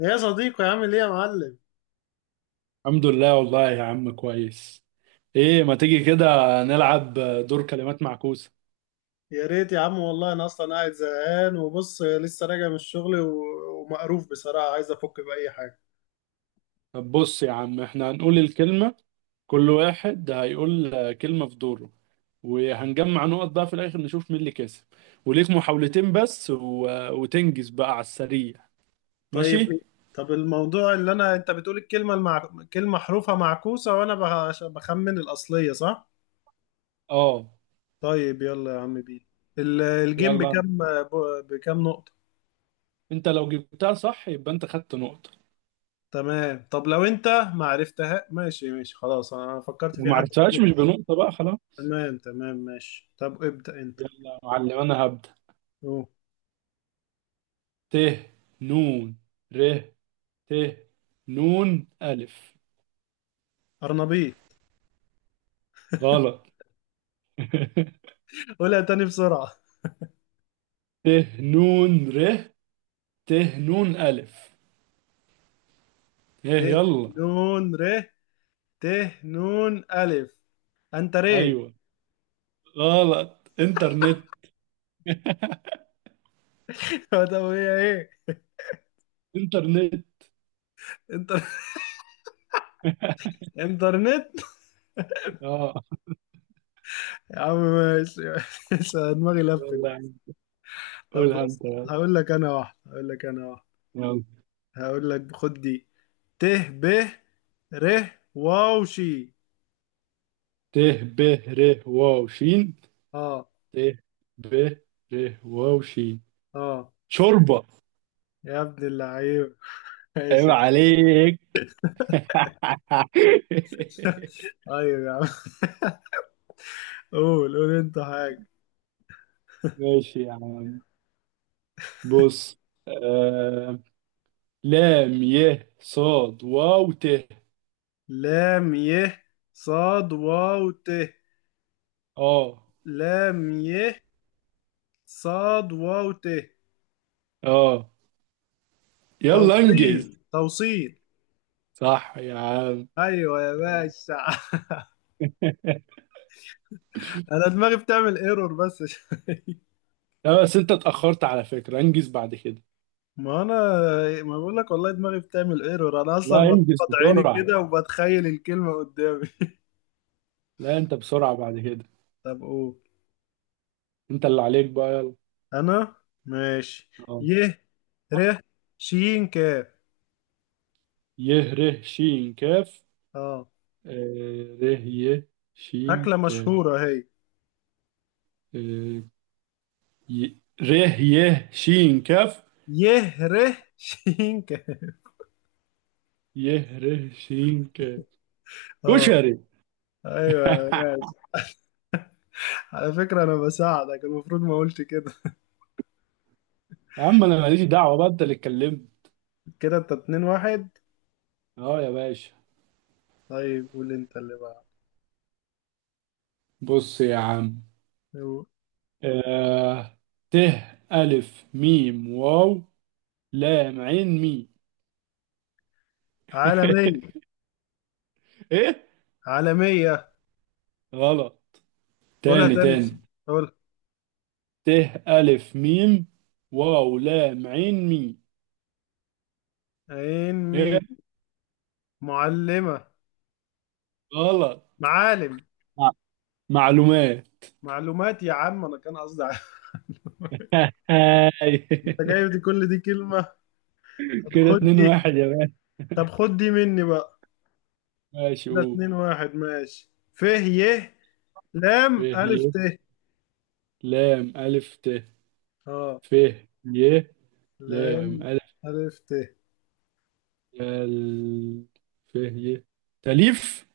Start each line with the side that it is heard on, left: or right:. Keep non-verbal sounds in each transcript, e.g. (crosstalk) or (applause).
left: يا صديقي، عامل ايه يا معلم؟
right: الحمد لله والله يا عم كويس. ايه ما تيجي كده نلعب دور كلمات معكوسة.
left: يا ريت يا عم، والله انا اصلا قاعد زهقان، وبص لسه راجع من الشغل ومقروف بصراحه، عايز افك باي حاجه.
right: طب بص يا عم، احنا هنقول الكلمة، كل واحد هيقول كلمة في دوره، وهنجمع نقط بقى في الاخر نشوف مين اللي كسب. وليك محاولتين بس و... وتنجز بقى على السريع.
left: طيب
right: ماشي.
left: إيه؟ طب الموضوع اللي انت بتقول الكلمه كلمه حروفها معكوسه، وانا بخمن الاصليه، صح؟
right: اه
left: طيب يلا يا عم بيه. الجيم
right: يلا.
left: بكام، بكام نقطه؟
right: انت لو جبتها صح يبقى انت خدت نقطة،
left: تمام، طب لو انت ما عرفتها، ماشي ماشي خلاص، انا فكرت
right: لو
left: في
right: ما
left: حد
right: عرفتهاش
left: تالت.
right: مش بنقطة بقى، خلاص.
left: تمام تمام، ماشي، طب ابدأ انت.
right: يلا يا معلم انا هبدأ.
left: اوه.
right: ت، نون، ر، ت، نون ألف.
left: ارنبيط.
right: غلط. (laughs)
left: (laughs) قولها تاني بسرعه.
right: ت، نون ر، ت، نون ألف.
left: ت
right: ايه يلا.
left: نون ر ت نون ألف. أنت ري.
right: ايوه. غلط، انترنت.
left: (laughs) طب هي إيه؟
right: انترنت.
left: انت. انترنت.
right: اه.
left: يا عم ماشي ماشي. أنا دماغي لفت.
right: يلا يا عم،
left: طب
right: قولها انت
left: بص.
right: بقى.
left: هقول لك أنا واحدة، هقول لك أنا واحدة.
right: يلا.
left: هقول لك خد دي. ت ب ر واو شي.
right: ت، ب، ر، واو شين.
left: اه،
right: ت، ب، ر، واو شين.
left: اه.
right: شوربة.
left: يا ابن اللعيب! (laughs) ماشي
right: عيب
left: يا
right: عليك.
left: عم. (laughs)
right: (laughs)
left: طيب يا عم، قول قول انت حاجة.
right: ماشي يا عم. بص. آه... لام ي صاد واو ت.
left: لام ي صاد واو ت.
right: اه.
left: لام ي صاد واو ت.
right: اه. يلا
left: توصيل،
right: انجز.
left: توصيل!
right: صح يا عم.
left: ايوه يا باشا. (laughs)
right: (laughs)
left: انا دماغي بتعمل ايرور بس شوية.
right: لا بس انت اتأخرت على فكرة، انجز بعد كده.
left: ما انا، ما بقول لك، والله دماغي بتعمل ايرور، انا اصلا
right: لا انجز
left: بغمض عيني
right: بسرعة.
left: كده وبتخيل الكلمه قدامي.
right: لا انت بسرعة بعد كده.
left: (laughs) طب قول.
right: انت اللي عليك بقى يلا.
left: انا. ماشي.
right: اه.
left: ي ر ش ك.
right: يه ره شين كاف.
left: اه.
right: ره يه شين
left: اكله
right: كاف.
left: مشهوره هي؟
right: آه، ره يه شين كاف.
left: ي ر ش ك.
right: يه ره شين كاف.
left: (laughs) اه.
right: كشري. (laughs)
left: ايوه يا باشا، على فكره انا بساعدك، المفروض ما قلت كده.
right: يا عم انا ماليش دعوة بقى، انت اللي اتكلمت.
left: (laughs) كده انت 2-1.
right: اه يا باشا.
left: طيب قول انت اللي بقى.
right: بص يا عم. آه ت، ألف ميم واو، لام عين مي.
left: عالمية.
right: (laughs) إيه.
left: عالمية.
right: غلط.
left: قولها
right: تاني
left: تاني بس،
right: تاني.
left: قول.
right: ت، ألف ميم واو، لام عين مي.
left: عين
right: إيه.
left: مين. معلمة.
right: غلط.
left: معالم.
right: مع- معلومات.
left: معلومات؟ يا عم انا كان قصدي عالم.
right: (laughs) هاي.
left: (laughs) انت جايب دي، كل دي كلمة! طب
right: كده
left: خد
right: اتنين
left: دي.
right: واحد يا مان.
left: طب خد دي مني بقى.
right: ماشي
left: ده
right: قول.
left: 2-1، ماشي، ف ي لام
right: ف
left: ألف
right: ي،
left: ت.
right: لام ألف ت.
left: اه.
right: ف ي، لام
left: لام
right: ألف.
left: ألف ت.
right: ال ف ي. تأليف.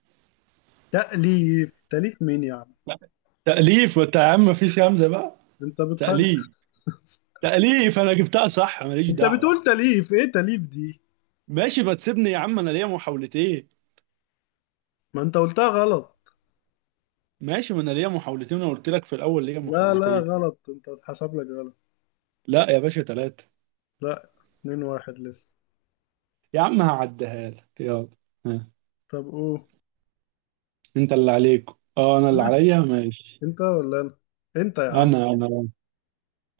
left: تأليف. تأليف مين يا عم؟
right: لا، تأليف. وانت يا عم مفيش همزة بقى؟
left: انت بتهجر!
right: تأليف.
left: (laughs)
right: تأليف انا جبتها صح، ماليش
left: انت
right: دعوة.
left: بتقول تأليف، ايه تأليف دي؟
right: ماشي، ما تسيبني يا عم، انا ليا محاولتين.
left: ما انت قلتها غلط!
right: ماشي، ما انا ليا محاولتين، انا قلت لك في الاول ليا
left: لا، لا،
right: محاولتين.
left: غلط، انت اتحسب لك غلط.
right: لا يا باشا، ثلاثة.
left: لا، 2-1 لسه.
right: يا عم هعديها لك، يلا. ها.
left: طب قول.
right: انت اللي عليك. اه انا اللي
left: لا،
right: عليا، ماشي.
left: انت ولا انا؟ انت يا عم.
right: انا انا.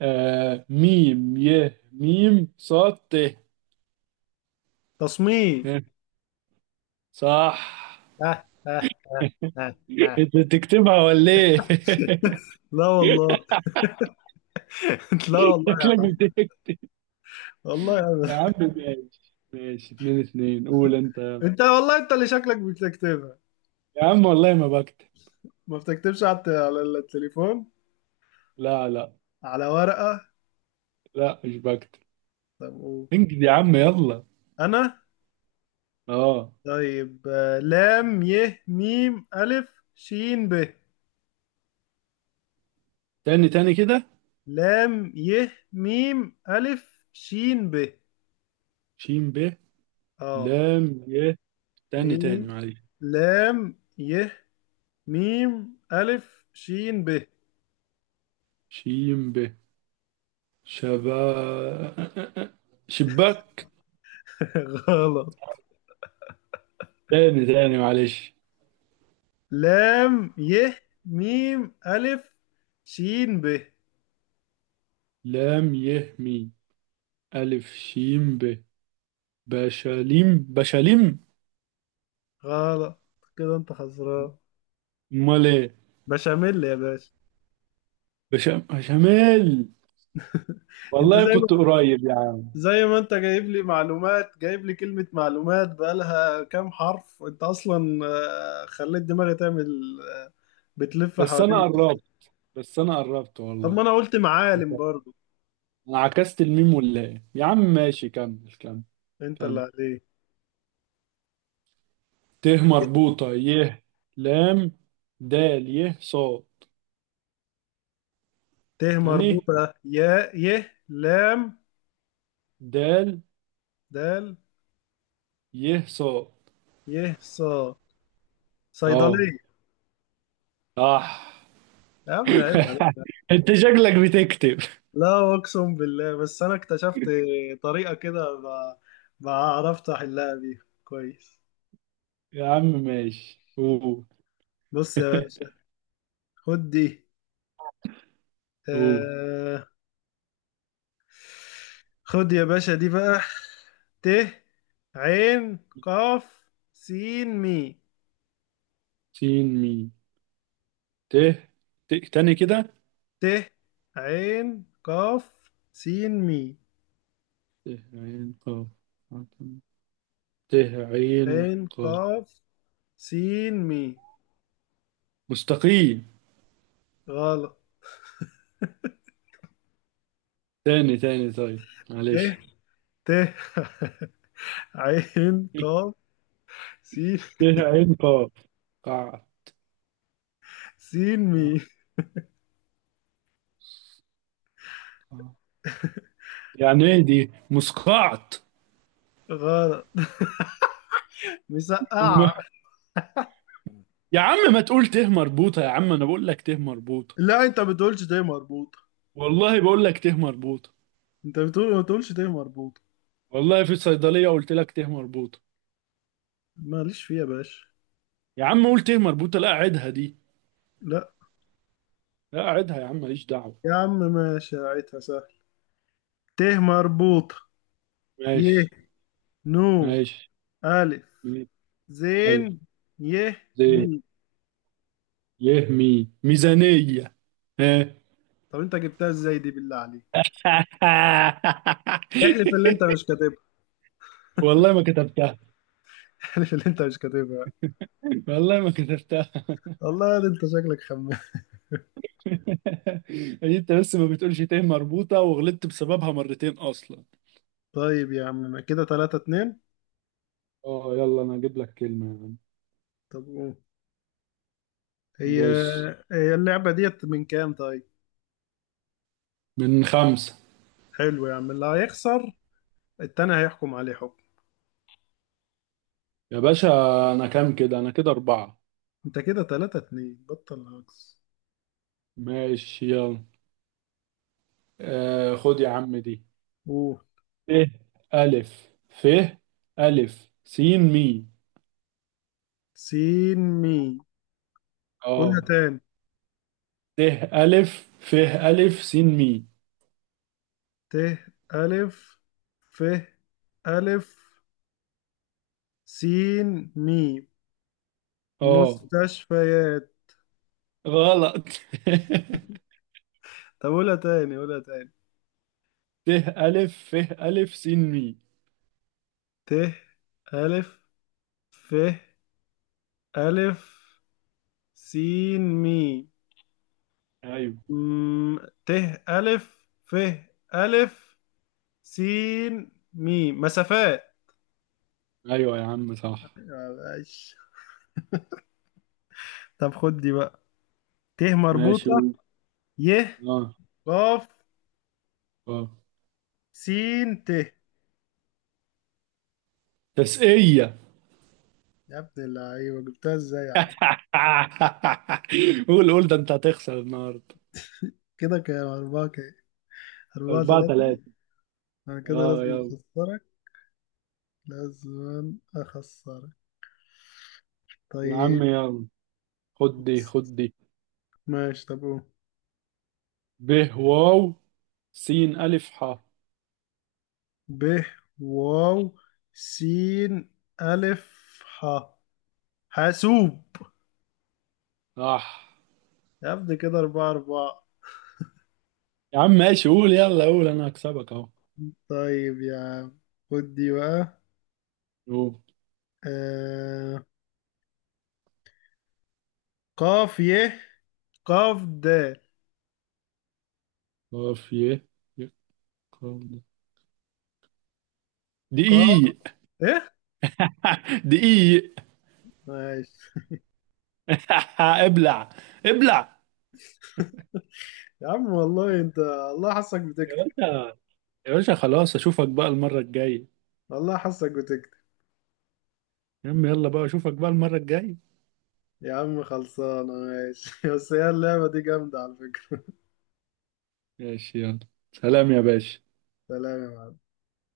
right: ميم ي ميم صاد ت.
left: تصميم.
right: ها، صح.
left: ها ها ها ها ها.
right: انت بتكتبها ولا ايه؟
left: لا والله. (laughs) لا
right: (laughs)
left: والله.
right: شكلك بتكتب.
left: والله يا عم.
right: يا عم ماشي ماشي، 2-2، قول انت.
left: انت، والله، انت اللي شكلك بتكتبها.
right: يا عم والله ما بكتب.
left: ما بتكتبش على على التليفون؟
right: لا لا.
left: على ورقة؟
right: لا مش بكتب.
left: طب قول.
right: انجز يا عم يلا.
left: انا.
right: اه.
left: طيب، لام ي ميم الف شين ب.
right: تاني تاني كده.
left: لام ي ميم الف شين ب.
right: شين ب،
left: اه.
right: لام ي. تاني تاني
left: ميم
right: معلش.
left: لام ي ميم ألف شين ب.
right: شين ب. شبا. شباك.
left: (laughs) غلط.
right: تاني تاني معلش.
left: لام ي ميم ألف شين ب.
right: لام ي مي، ألف شين ب. بشاليم بشاليم.
left: غلط، كده انت خسران.
right: امال ايه؟
left: بشاميل يا باشا.
right: بشاميل.
left: انت
right: والله
left: زي
right: كنت
left: ما
right: قريب يا عم.
left: زي ما انت جايب لي معلومات، جايب لي كلمة معلومات بقالها كام حرف، انت اصلا خليت دماغي تعمل بتلف
right: بس انا
left: حوالين.
right: قربت، بس انا قربت
left: طب ما
right: والله.
left: انا قلت معالم برضو.
right: انا عكست الميم ولا ايه؟ يا عم ماشي، كمل كمل.
left: انت اللي
right: كمل.
left: عليك.
right: ت مربوطة ي، لام، دال ي صا.
left: ت
right: تاني.
left: مربوطة يا ي لام
right: دال
left: دال
right: ي صا.
left: يه صا.
right: اه.
left: صيدلية.
right: صح.
left: يا ابني عيب عليك!
right: (laughs) انت شكلك بتكتب.
left: لا، اقسم بالله، بس انا اكتشفت طريقة كده، بعرفت احلها بيها كويس.
right: يا عم ماشي، قول.
left: بص يا باشا، خد دي.
right: قول.
left: آه خد يا باشا دي بقى. ت عين قاف سين مي.
right: سين ميم. ت. ت تاني كده.
left: ت عين قاف سين مي.
right: ت، عين قاف. ت، عين
left: عين
right: قاف.
left: قاف سين مي.
right: مستقيم.
left: غلط.
right: تاني تاني طيب
left: ت
right: معلش.
left: ت (laughs) عين قاف سين.
right: ت، عين قاف. قاع
left: سين
right: قاع-
left: مي.
right: قاع. يعني ايه دي، مسقعت؟
left: غلط. مسقعة.
right: (laughs) يا عم ما تقول ته مربوطة، يا عم أنا بقول لك ته مربوطة.
left: لا، انت ما بتقولش ده مربوطة.
right: والله بقول لك ته مربوطة.
left: انت بتقول ما تقولش ده مربوطة.
right: والله في الصيدلية قلت لك ته مربوطة.
left: ماليش فيها يا باشا.
right: يا عم قول ته مربوطة، لا أعدها دي.
left: لا.
right: لا أعدها يا عم، ماليش دعوة.
left: يا عم ماشي، عيتها سهل. ت مربوطة. ي.
right: ماشي.
left: نو.
right: ماشي.
left: ألف.
right: مية.
left: زين.
right: ألف.
left: ي. مي.
right: زين. يه مي، ميزانية. ها.
left: طب انت جبتها ازاي دي، بالله عليك؟ احلف اللي
right: (laughs)
left: انت مش كاتبها.
right: والله ما كتبتها.
left: (laughs) احلف اللي انت مش كاتبها.
right: والله ما كتبتها.
left: والله ده انت شكلك خمام.
right: (laughs) هي انت بس ما بتقولش ته مربوطة، وغلطت بسببها مرتين اصلا.
left: طيب يا عم كده 3-2.
right: اه يلا انا اجيب لك كلمة يا عم.
left: طب قول. هي
right: بص.
left: هي اللعبة ديت من كام طيب؟
right: من خمسة.
left: حلو يا عم، اللي هيخسر التاني هيحكم عليه حكم.
right: يا باشا، أنا كام كده؟ أنا كده أربعة.
left: انت كده 3-2، بطل هجص.
right: ماشي يلا. خد يا عم دي.
left: اوه.
right: ت، ألف، ف، ألف س، مي.
left: سين مي. قولها
right: اه.
left: تاني.
right: ت، ألف، ف، ألف س مي.
left: ت ألف ف ألف سين مي.
right: اه.
left: مستشفيات.
right: غلط.
left: طب قولها تاني، قولها تاني.
right: (laughs) ت، ألف ف ألف س مي.
left: ت ألف ف ألف سين مي.
right: أيوه.
left: م- ت ألف ف ألف سين ميم. مسافات
right: أيوه يا عم صح.
left: يا باشا. طب خد دي بقى. ت
right: ماشي
left: مربوطة.
right: قول.
left: ي
right: اه.
left: قاف
right: اه.
left: سين ت. يا
right: تسقية. (laughs)
left: ابن اللعيبة، جبتها ازاي يا عم؟
right: قول قول، ده أنت هتخسر النهاردة.
left: كده كام، أربعة كام؟ أربعة
right: أربعة
left: تلاتة
right: تلاتة
left: أنا كده
right: اه
left: لازم
right: يلا.
left: أخسرك. لازم أخسرك.
right: يا
left: طيب،
right: عم يلا، خد دي خد دي.
left: ماشي. طب قول.
right: ب، واو، س ألف ح.
left: ب واو سين ألف ح. حاسوب.
right: صح.
left: يا ابني، كده 4-4.
right: يا عم ماشي قول، يلا قول، أنا هكسبك أهو.
left: طيب يا عم، خد دي بقى.
right: قول.
left: آه... قاف يه قاف د.
right: قاف ي. ي- قاف د.
left: قاف
right: دقيق.
left: ايه؟
right: دقيق.
left: ماشي.
right: (laughs) ابلع، ابلع.
left: يا عم والله، انت الله حاسك
right: يا
left: بتكتب.
right: باشا، يا باشا خلاص، أشوفك بقى المرة الجاية.
left: والله حاسك بتكتب.
right: يا عم يلا بقى، أشوفك بقى المرة الجاية.
left: يا عم خلصانه، ماشي. (laughs) بس هي اللعبه دي جامده على فكره.
right: ماشي يلا. سلام يا باشا.
left: سلام يا معلم.